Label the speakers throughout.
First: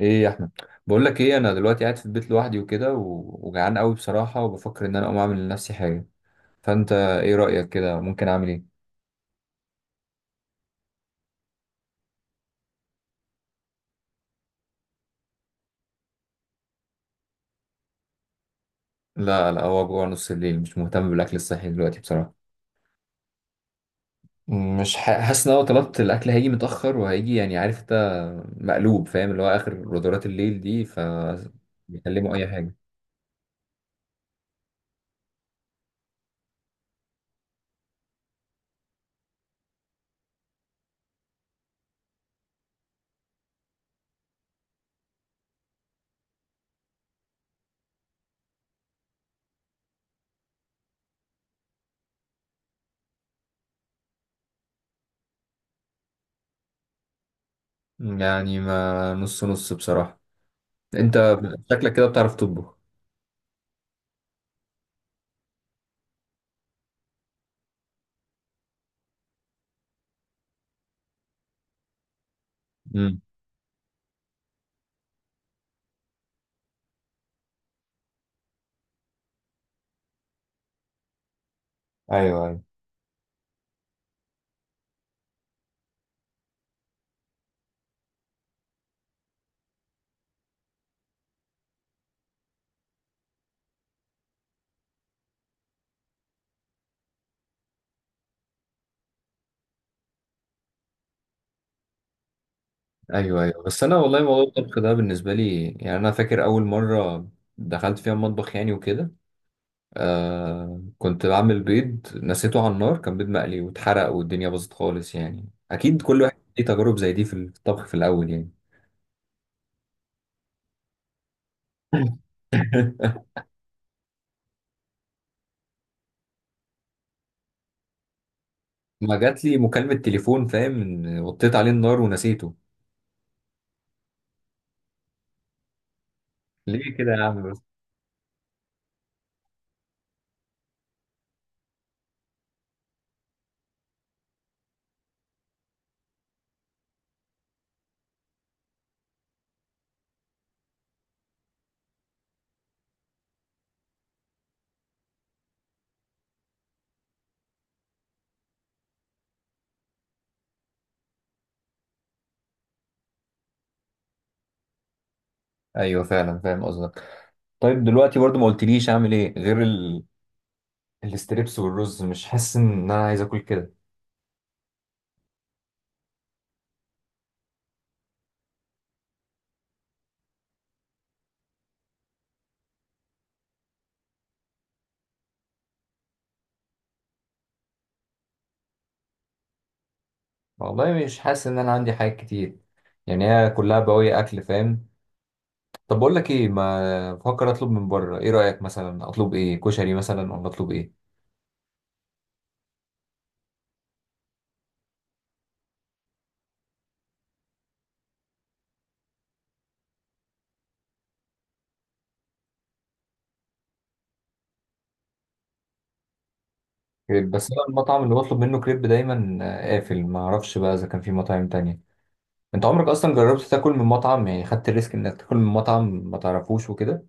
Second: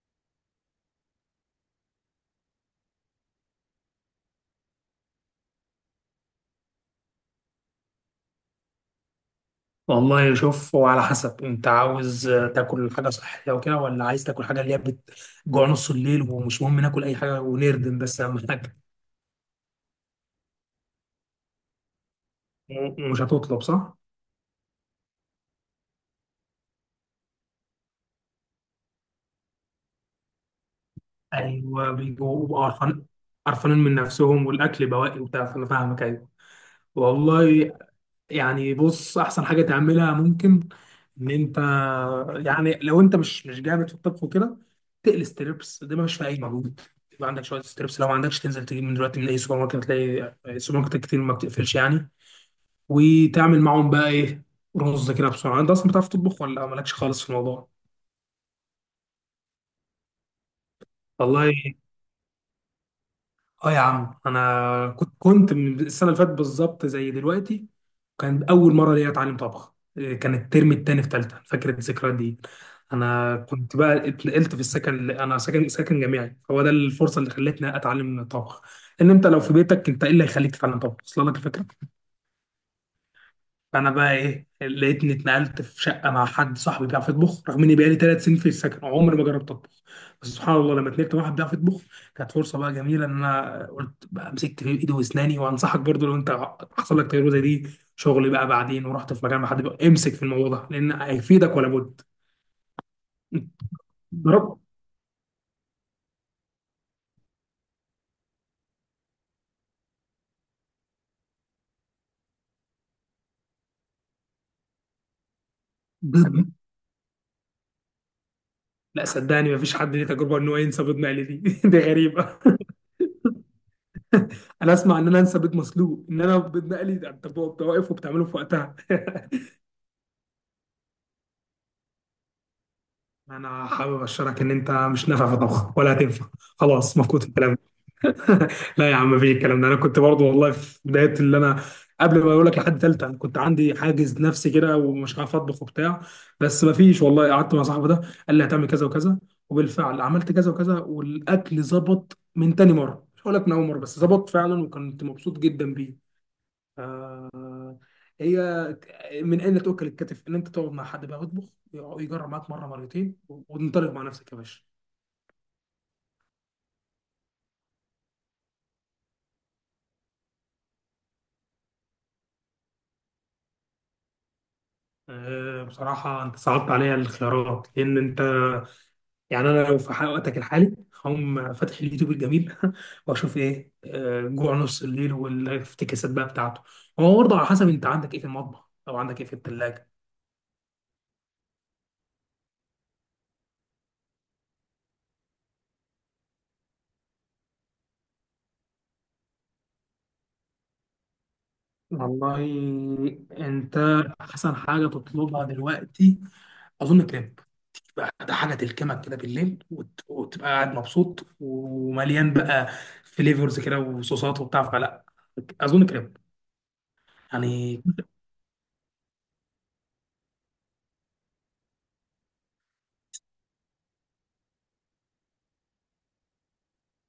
Speaker 1: ايه يا احمد؟ بقول لك ايه، انا دلوقتي قاعد في البيت لوحدي وكده، وجعان قوي بصراحه، وبفكر ان انا اقوم اعمل لنفسي حاجه. فانت ايه رايك كده؟ ممكن اعمل ايه؟
Speaker 2: والله شوف، هو على حسب انت عاوز تاكل حاجه صحيه وكده، ولا عايز تاكل حاجه اللي هي بتجوع نص الليل ومش مهم ناكل اي حاجه ونردم، بس اهم حاجه.
Speaker 1: لا لا، هو جوع نص الليل، مش مهتم بالاكل الصحي دلوقتي بصراحه.
Speaker 2: مش هتطلب، صح؟
Speaker 1: مش حاسس ان انا لو طلبت الاكل هيجي متاخر، وهيجي يعني، عارف انت. مقلوب، فاهم؟ اللي هو اخر غدرات الليل دي،
Speaker 2: ايوه،
Speaker 1: بيكلموا
Speaker 2: بيبقوا
Speaker 1: اي
Speaker 2: بيبقوا
Speaker 1: حاجه.
Speaker 2: قرفان، قرفانين من نفسهم والاكل بواقي وبتاع، فانا فاهمك، ايوه والله. يعني بص، احسن حاجه تعملها ممكن ان انت، يعني لو انت مش جامد في الطبخ وكده، تقلي ستريبس، ده مش في اي مجهود. يبقى عندك شويه ستريبس، لو ما عندكش تنزل تجيب من دلوقتي من اي سوبر ماركت، هتلاقي السوبر ماركت كتير ما بتقفلش يعني، وتعمل معاهم بقى ايه، رز كده بسرعه. انت اصلا بتعرف تطبخ ولا مالكش خالص في الموضوع؟
Speaker 1: يعني ما نص نص بصراحه. انت
Speaker 2: والله
Speaker 1: شكلك كده بتعرف تطبخ.
Speaker 2: اه يا عم، انا كنت من السنه اللي فاتت بالظبط زي دلوقتي، كان اول مره ليا اتعلم طبخ كان الترم التاني في تالتة، فاكر الذكريات دي.
Speaker 1: امم.
Speaker 2: انا كنت بقى اتنقلت في السكن، اللي انا ساكن جامعي، فهو ده الفرصه اللي خلتني اتعلم طبخ. ان انت لو في بيتك، انت ايه اللي هيخليك تتعلم طبخ اصلا؟ لك الفكره.
Speaker 1: ايوه أيوة.
Speaker 2: فانا بقى ايه، لقيتني اتنقلت في شقه مع حد صاحبي بيعرف يطبخ، رغم اني بقالي ثلاث سنين في السكن عمري ما جربت اطبخ. بس سبحان الله، لما اتنقلت مع واحد بيعرف يطبخ كانت فرصه بقى جميله، ان انا قلت بقى مسكت في ايدي واسناني. وانصحك برضو، لو انت حصل لك تجربه زي دي، شغل بقى، بعدين ورحت في مكان مع حد بقى، امسك في الموضوع ده لان هيفيدك ولا بد.
Speaker 1: ايوه ايوه، بس انا والله موضوع
Speaker 2: ضرب
Speaker 1: الطبخ ده بالنسبه لي، يعني انا فاكر اول مره دخلت فيها المطبخ، يعني وكده. كنت بعمل بيض نسيته على النار، كان بيض مقلي واتحرق والدنيا باظت خالص، يعني اكيد كل واحد
Speaker 2: ضرب-
Speaker 1: ليه تجارب زي دي في الطبخ في الاول يعني.
Speaker 2: لا صدقني، مفيش حد ليه تجربه ان هو ينسى بيض مقلي دي. دي غريبه. انا اسمع ان انا انسى بيض مسلوق، ان انا بيض مقلي ده انت بتبقى واقف وبتعمله في وقتها.
Speaker 1: ما جات لي مكالمه تليفون، فاهم؟ إن وطيت عليه النار ونسيته.
Speaker 2: انا حابب ابشرك ان انت مش نافع في طبخ ولا هتنفع،
Speaker 1: ليه
Speaker 2: خلاص
Speaker 1: كده
Speaker 2: مفقود
Speaker 1: يا عم
Speaker 2: الكلام
Speaker 1: بس؟
Speaker 2: ده. لا يا عم، مفيش الكلام ده. انا كنت برضو والله في بدايه اللي انا، قبل ما اقول لك لحد ثالثه، انا كنت عندي حاجز نفسي كده ومش عارف اطبخ وبتاع. بس مفيش والله، قعدت مع صاحبي ده، قال لي هتعمل كذا وكذا، وبالفعل عملت كذا وكذا، والاكل ظبط من تاني مره، مش هقول لك من اول مره، بس ظبط فعلا وكنت مبسوط جدا بيه. هي من اين تؤكل الكتف، ان انت تقعد مع حد بقى يطبخ، يجرب معاك مره مرتين وتنطلق مع نفسك يا باشا.
Speaker 1: ايوه فعلا فاهم قصدك. طيب دلوقتي برضو ما قلتليش اعمل ايه غير الاستريبس والرز. مش حاسس ان انا عايز اكل كده.
Speaker 2: بصراحة أنت صعبت عليا الاختيارات، لأن أنت، يعني أنا لو في وقتك الحالي هقوم فاتح اليوتيوب الجميل وأشوف إيه، جوع نص الليل والافتكاسات بقى بتاعته. هو برضه على حسب أنت عندك إيه في المطبخ، أو عندك إيه في التلاجة.
Speaker 1: والله مش حاسس ان انا عندي حاجات كتير، يعني هي كلها بواقي اكل، فاهم. طب بقول لك ايه، ما بفكر اطلب من بره. ايه رايك مثلا؟ اطلب ايه؟ كشري مثلا؟ ولا اطلب ايه؟
Speaker 2: والله أنت أحسن حاجة تطلبها دلوقتي أظن كريب، بقى ده حاجة تلكمك كده بالليل وتبقى قاعد مبسوط ومليان بقى، فليفرز كده وصوصات وبتاع فلا، أظن كريب
Speaker 1: كريب. بس انا
Speaker 2: يعني.
Speaker 1: المطعم اللي بطلب منه كريب دايما قافل، ما اعرفش بقى اذا كان في مطاعم تانية. انت عمرك اصلا جربت تاكل من مطعم؟ يعني خدت الريسك انك تاكل من مطعم ما تعرفوش وكده؟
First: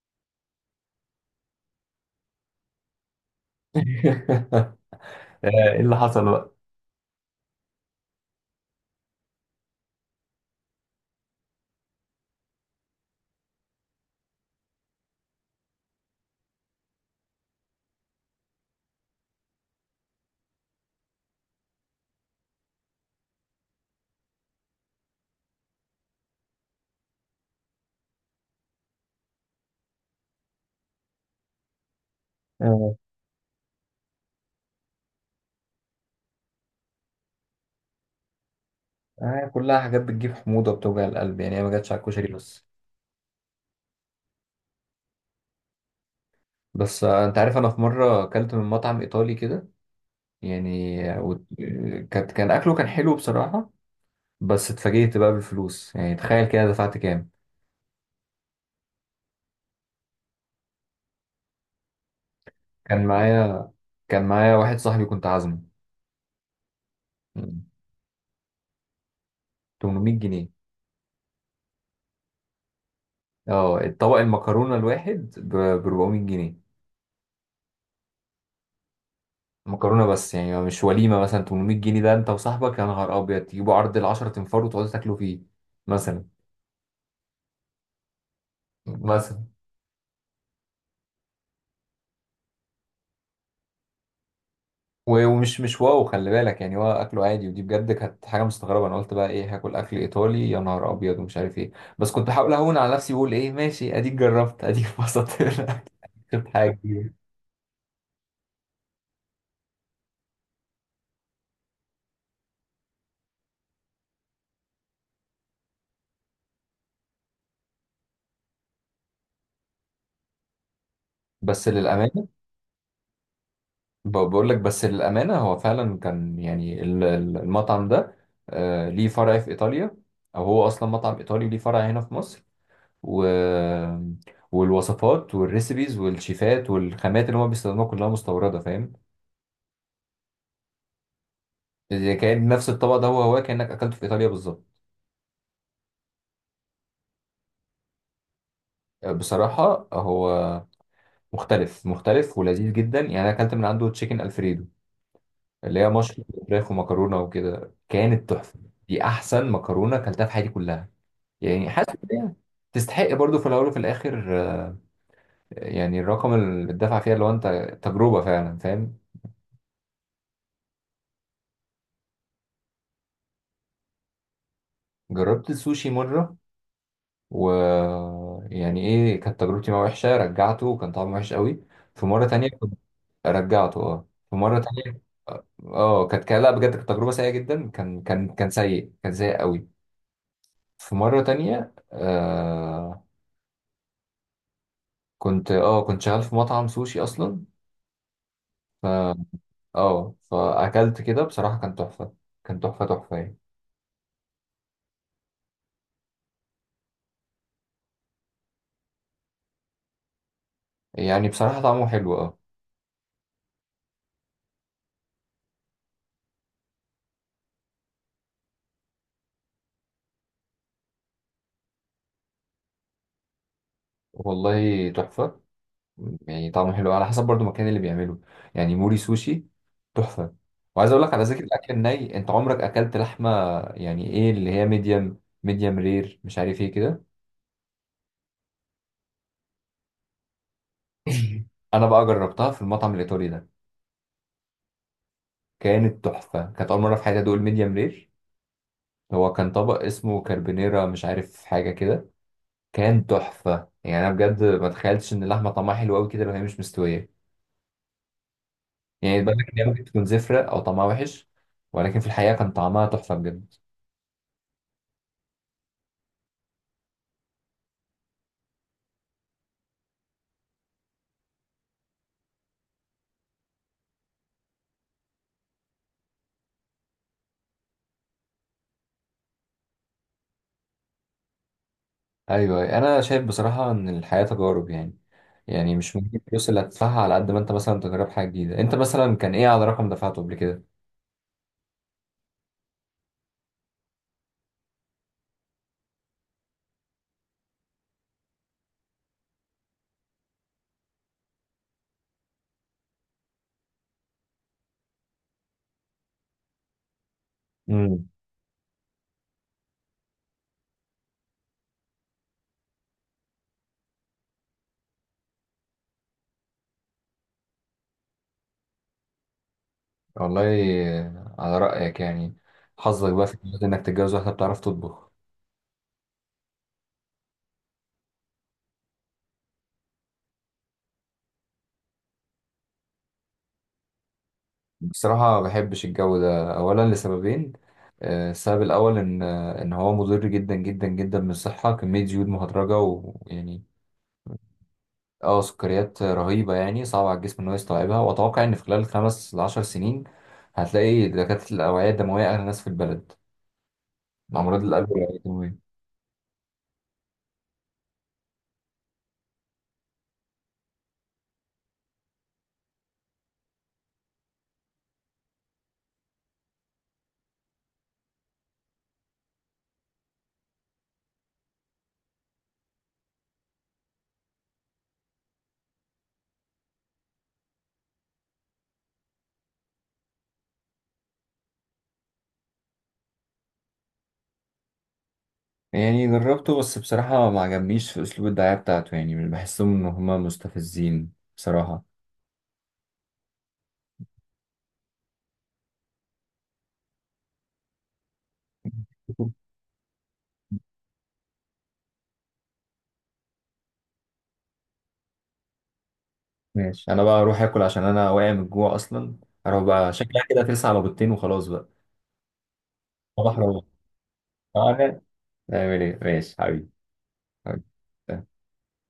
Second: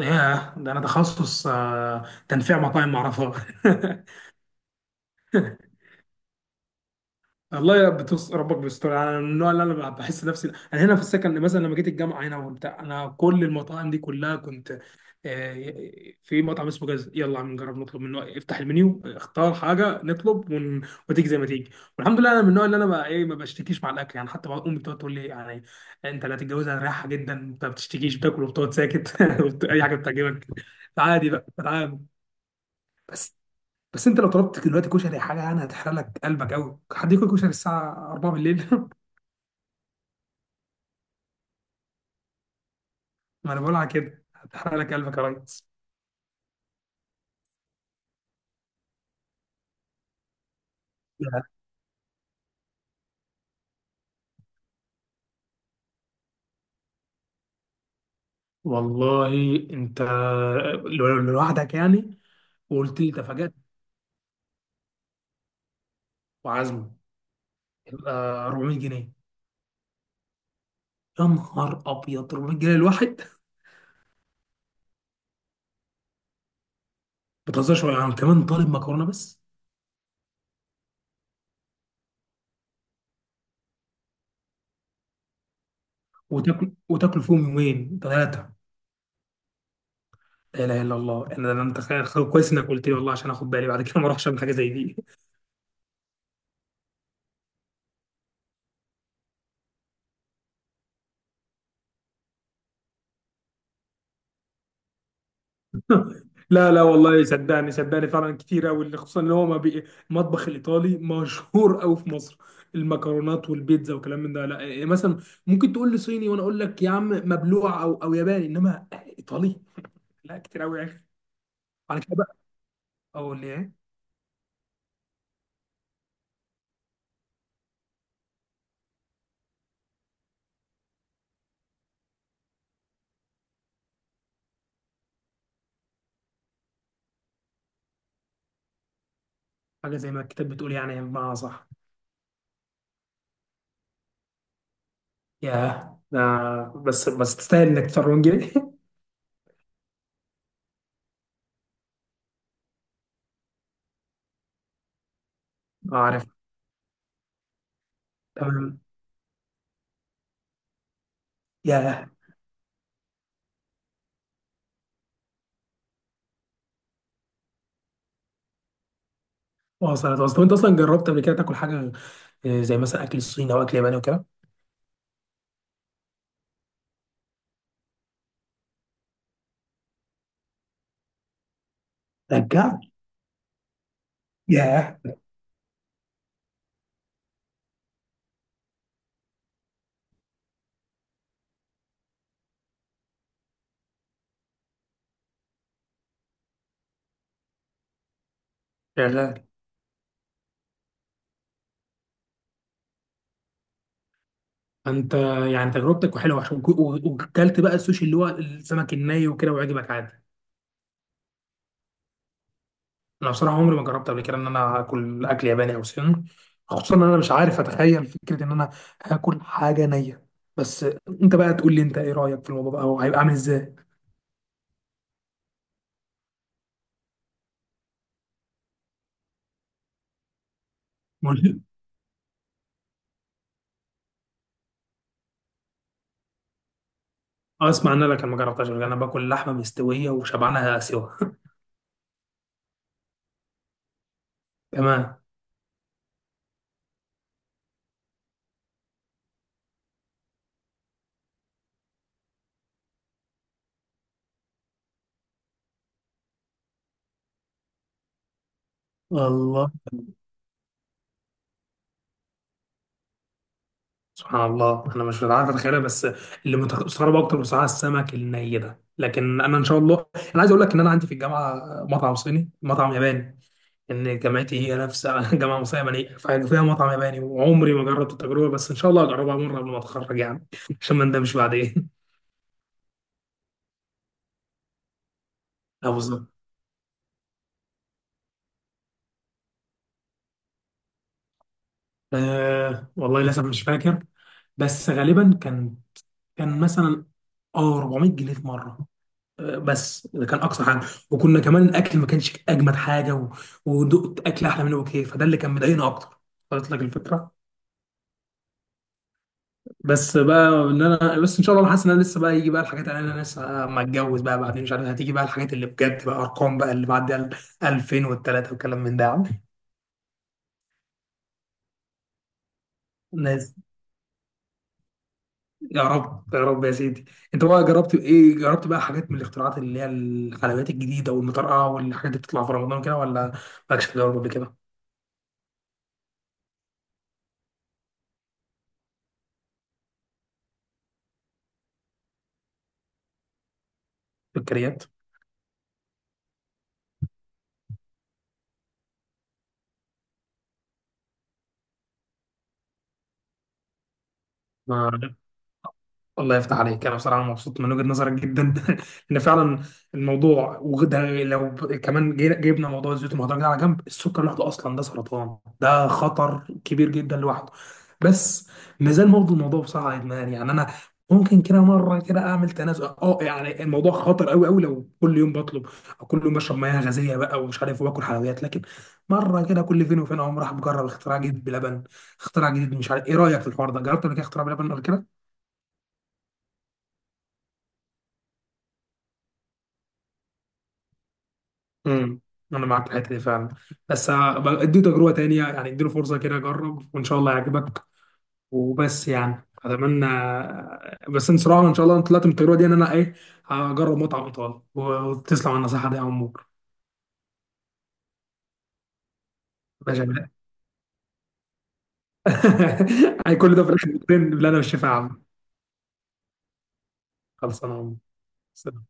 Speaker 2: ياه، ده انا تخصص تنفيع مطاعم معرفة.
Speaker 1: آه، ايه اللي حصل بقى؟
Speaker 2: والله يا بتوص ربك بيستر، انا من النوع اللي انا بحس نفسي، انا هنا في السكن مثلا لما جيت الجامعه هنا وبتاع، انا كل المطاعم دي كلها كنت آه، في مطعم اسمه جاز، يلا عم نجرب نطلب منه، افتح المنيو، اختار حاجه نطلب. وتيجي زي ما تيجي. والحمد لله، انا من النوع اللي انا بقى ايه، ما بشتكيش مع الاكل يعني، حتى بقى امي بتقعد تقول لي يعني، انت لا تتجوز هتريحها جدا، انت ما بتشتكيش بتاكل وبتقعد ساكت، اي حاجه بتعجبك عادي بقى بتعامل.
Speaker 1: آه.
Speaker 2: بس انت لو طلبت دلوقتي كشري حاجه، يعني هتحرق لك قلبك قوي، حد ياكل كشري الساعه 4 بالليل؟
Speaker 1: كلها حاجات بتجيب حموضه بتوجع القلب، يعني هي ما جاتش على الكشري بس.
Speaker 2: ما انا بقول على كده هتحرق لك قلبك يا ريس.
Speaker 1: بس انت عارف انا في مره اكلت من مطعم ايطالي كده، يعني
Speaker 2: لا
Speaker 1: كان اكله كان حلو بصراحه. بس اتفاجئت بقى بالفلوس، يعني تخيل كده دفعت كام؟
Speaker 2: والله، انت لوحدك يعني، وقلت
Speaker 1: كان
Speaker 2: لي تفاجأت
Speaker 1: معايا، واحد صاحبي كنت عازمه.
Speaker 2: وعزمه،
Speaker 1: مم.
Speaker 2: يبقى 400 جنيه.
Speaker 1: 800 جنيه.
Speaker 2: يا نهار ابيض، 400 جنيه الواحد، ما
Speaker 1: اه طبق المكرونه الواحد ب 400 جنيه.
Speaker 2: بتهزرش، ولا يعني كمان طالب مكرونه بس؟
Speaker 1: مكرونه بس يعني؟ مش وليمه. مثلا 800 جنيه، ده انت وصاحبك يا نهار ابيض تجيبوا عرض ال 10 تنفار وتقعدوا تاكلوا فيه مثلا،
Speaker 2: وتاكل وتاكل فيهم يومين ثلاثه.
Speaker 1: مثلا
Speaker 2: لا اله الا الله، انا متخيل. كويس انك قلت لي والله، عشان اخد بالي بعد كده ما اروحش اعمل حاجه زي دي.
Speaker 1: ومش مش واو، خلي بالك يعني هو اكله عادي، ودي بجد كانت حاجه مستغربه. انا قلت بقى ايه، هاكل اكل ايطالي يا نهار ابيض، ومش عارف ايه. بس كنت بحاول اهون على نفسي بقول ايه، ماشي، اديك جربت اديك اتبسطت. شفت حاجه
Speaker 2: لا لا
Speaker 1: جديده؟
Speaker 2: والله، صدقني صدقني، فعلا كتير قوي، خصوصا ان هو ما بي... المطبخ الايطالي مشهور قوي في مصر، المكرونات والبيتزا وكلام من ده. لا مثلا ممكن تقول لي صيني وانا اقول لك يا عم مبلوع، او ياباني، انما ايطالي، لا كتير قوي يا اخي.
Speaker 1: بس
Speaker 2: على كده
Speaker 1: للامانه،
Speaker 2: بقى اقول لي ايه؟
Speaker 1: بقول لك، بس للامانه، هو فعلا كان يعني المطعم ده ليه فرع في ايطاليا، او هو اصلا مطعم ايطالي ليه فرع هنا في مصر. و والوصفات والريسبيز والشيفات والخامات اللي هم بيستخدموها كلها مستورده، فاهم؟
Speaker 2: حاجه زي ما الكتاب بتقول يعني، بمعنى صح.
Speaker 1: إذا كان نفس الطبق ده، هو هو كأنك أكلته في إيطاليا بالظبط.
Speaker 2: ياه، آه بس بس تستاهل انك تفرون جري.
Speaker 1: بصراحة هو مختلف، مختلف ولذيذ جدا، يعني أنا أكلت من عنده تشيكن ألفريدو، اللي هي
Speaker 2: عارف،
Speaker 1: مشروم وفراخ ومكرونة وكده، كانت تحفة.
Speaker 2: تمام.
Speaker 1: دي أحسن مكرونة أكلتها في حياتي كلها، يعني حاسس
Speaker 2: ياه،
Speaker 1: إن هي تستحق برضو، في الأول وفي الآخر، يعني الرقم اللي اتدفع فيها، اللي هو أنت تجربة فعلا، فاهم.
Speaker 2: وصلت وصلت. وانت اصلا جربت قبل كده تاكل حاجه زي مثلا اكل الصيني او اكل ياباني وكده؟
Speaker 1: جربت السوشي مرة، و يعني إيه كانت تجربتي معاه، وحشة. رجعته وكان طعمه وحش قوي. في مرة تانية كنت،
Speaker 2: رجعت؟
Speaker 1: رجعته اه، في مرة
Speaker 2: ياه.
Speaker 1: تانية. اه كانت لا بجد كانت تجربه سيئه جدا، كان سيء، كان سيء قوي. في مره تانية آه، كنت شغال في مطعم سوشي اصلا، ف
Speaker 2: شغال؟
Speaker 1: اه فاكلت كده بصراحه كان تحفه. كان تحفه، تحفه يعني.
Speaker 2: فانت يعني تجربتك حلوه، عشان وكلت بقى السوشي اللي هو السمك الني وكده وعجبك عادي.
Speaker 1: يعني بصراحه طعمه حلو، اه.
Speaker 2: انا بصراحه عمري ما جربت قبل كده ان انا اكل اكل ياباني او صيني، خصوصا ان انا مش عارف اتخيل فكره ان انا هاكل حاجه نيه. بس انت بقى تقول لي انت ايه رايك في الموضوع بقى، وهيبقى عامل ازاي.
Speaker 1: والله تحفه، يعني طعمه حلو على حسب برضو المكان اللي بيعمله. يعني موري سوشي، تحفه. وعايز اقول لك على ذكر
Speaker 2: ملهم.
Speaker 1: الاكل الني، انت عمرك اكلت لحمه؟ يعني ايه، اللي هي ميديم رير، مش عارف ايه كده؟
Speaker 2: اسمع ان انا، لكن ما جربتهاش قبل كده، انا باكل لحمه مستويه وشبعانها سوا.
Speaker 1: انا بقى جربتها في المطعم الايطالي ده،
Speaker 2: تمام.
Speaker 1: كانت تحفه. كانت اول مره في حياتي ادوق الميديم رير. هو كان طبق اسمه كاربونيرا، مش عارف حاجه كده. كان تحفه، يعني انا بجد ما تخيلتش ان اللحمه طعمها حلو قوي كده لو هي مش مستويه. يعني بالك ان هي
Speaker 2: الله،
Speaker 1: ممكن تكون زفره او طعمها وحش، ولكن في الحقيقه كان طعمها تحفه بجد.
Speaker 2: سبحان الله، انا مش عارف اتخيلها. بس اللي مستغرب اكتر بصراحه السمك الني ده. لكن انا ان شاء الله، انا عايز اقول لك ان انا عندي في الجامعه مطعم صيني، مطعم ياباني، ان جامعتي هي نفس جامعه مصريه يابانيه فيها مطعم ياباني، وعمري ما جربت التجربه، بس ان شاء الله هجربها مره قبل ما اتخرج يعني، عشان ما ندمش بعدين.
Speaker 1: ايوه انا شايف بصراحه ان الحياه تجارب يعني، يعني
Speaker 2: اه
Speaker 1: مش ممكن
Speaker 2: بالظبط.
Speaker 1: الفلوس اللي هتدفعها على قد ما انت مثلا تجرب حاجه جديده. انت مثلا كان ايه على رقم دفعته قبل
Speaker 2: آه والله للاسف مش فاكر، بس غالبا كان مثلا اه 400 جنيه في مره، بس ده كان اقصى حاجه، وكنا كمان الاكل ما كانش اجمد حاجه، و... ودقت اكل احلى منه بكتير، فده اللي كان مضايقنا اكتر، قلت لك الفكره.
Speaker 1: كده؟
Speaker 2: بس بقى ان انا، بس ان شاء الله انا حاسس ان انا لسه بقى يجي بقى الحاجات، اللي انا لسه ما اتجوز بقى، بعدين مش عارف هتيجي بقى الحاجات اللي بجد بقى، ارقام بقى اللي بعد ال 2003 وكلام من ده يا عم.
Speaker 1: والله، على رأيك يعني. حظك بقى في
Speaker 2: ناس،
Speaker 1: الجواز إنك تتجوز واحدة بتعرف تطبخ.
Speaker 2: يا رب يا رب يا سيدي. انت بقى جربت ايه؟ جربت بقى حاجات من الاختراعات اللي هي الحلويات الجديده والمطرقه والحاجات اللي بتطلع في رمضان كده، ولا مالكش تجارب قبل كده؟
Speaker 1: بصراحة ما بحبش الجو ده، أولا لسببين. السبب الأول إن إن هو مضر جدا جدا جدا بالصحة، كمية زيوت مهدرجة ويعني
Speaker 2: سكريات.
Speaker 1: اه سكريات رهيبة، يعني صعب على الجسم إن هو يستوعبها. وأتوقع إن في خلال 5 ل10 سنين، هتلاقي دكاترة الأوعية الدموية أغنى ناس في البلد، مع أمراض القلب والأوعية الدموية.
Speaker 2: الله يفتح عليك، انا بصراحه مبسوط من وجهه نظرك جدا ان فعلا الموضوع، وده لو كمان جبنا موضوع الزيوت المهدرجه ده على جنب، السكر لوحده اصلا ده سرطان، ده خطر كبير جدا لوحده. بس مازال برضه الموضوع بصراحه ادمان يعني، انا ممكن كده مره كده اعمل تنازل، اه يعني الموضوع خطر قوي قوي لو كل يوم بطلب، او كل يوم بشرب مياه غازيه بقى ومش عارف واكل حلويات. لكن مره كده، كل فين وفين، اقوم راح مجرب اختراع جديد بلبن. اختراع جديد، مش عارف ايه رايك في الحوار ده، جربت قبل كده اختراع بلبن قبل كده؟
Speaker 1: يعني جربته، بس بصراحة ما عجبنيش في أسلوب الدعاية بتاعته، يعني مش بحسهم إن هما مستفزين بصراحة.
Speaker 2: امم. انا معاك في الحته دي فعلا، بس أبقى اديله تجربه تانية يعني، اديله فرصه كده، جرب وان شاء الله يعجبك، وبس يعني اتمنى. بس ان صراحه ان شاء الله انا طلعت من التجربه دي ان انا ايه، هجرب مطعم ايطالي، وتسلم على النصيحه دي يا عمور.
Speaker 1: ماشي، أنا بقى أروح آكل عشان أنا واقع من الجوع أصلا. أروح بقى،
Speaker 2: ماشي يا
Speaker 1: شكلها
Speaker 2: بلال.
Speaker 1: كده ترسى على بيضتين وخلاص بقى.
Speaker 2: هي
Speaker 1: صباح
Speaker 2: كل ده
Speaker 1: روح.
Speaker 2: في الاخر بتبان، اللي انا مش شايفها يا
Speaker 1: أعمل
Speaker 2: عم.
Speaker 1: أعمل إيه؟ ماشي حبيبي،
Speaker 2: خلصانه يا
Speaker 1: حبيبي.
Speaker 2: عمور.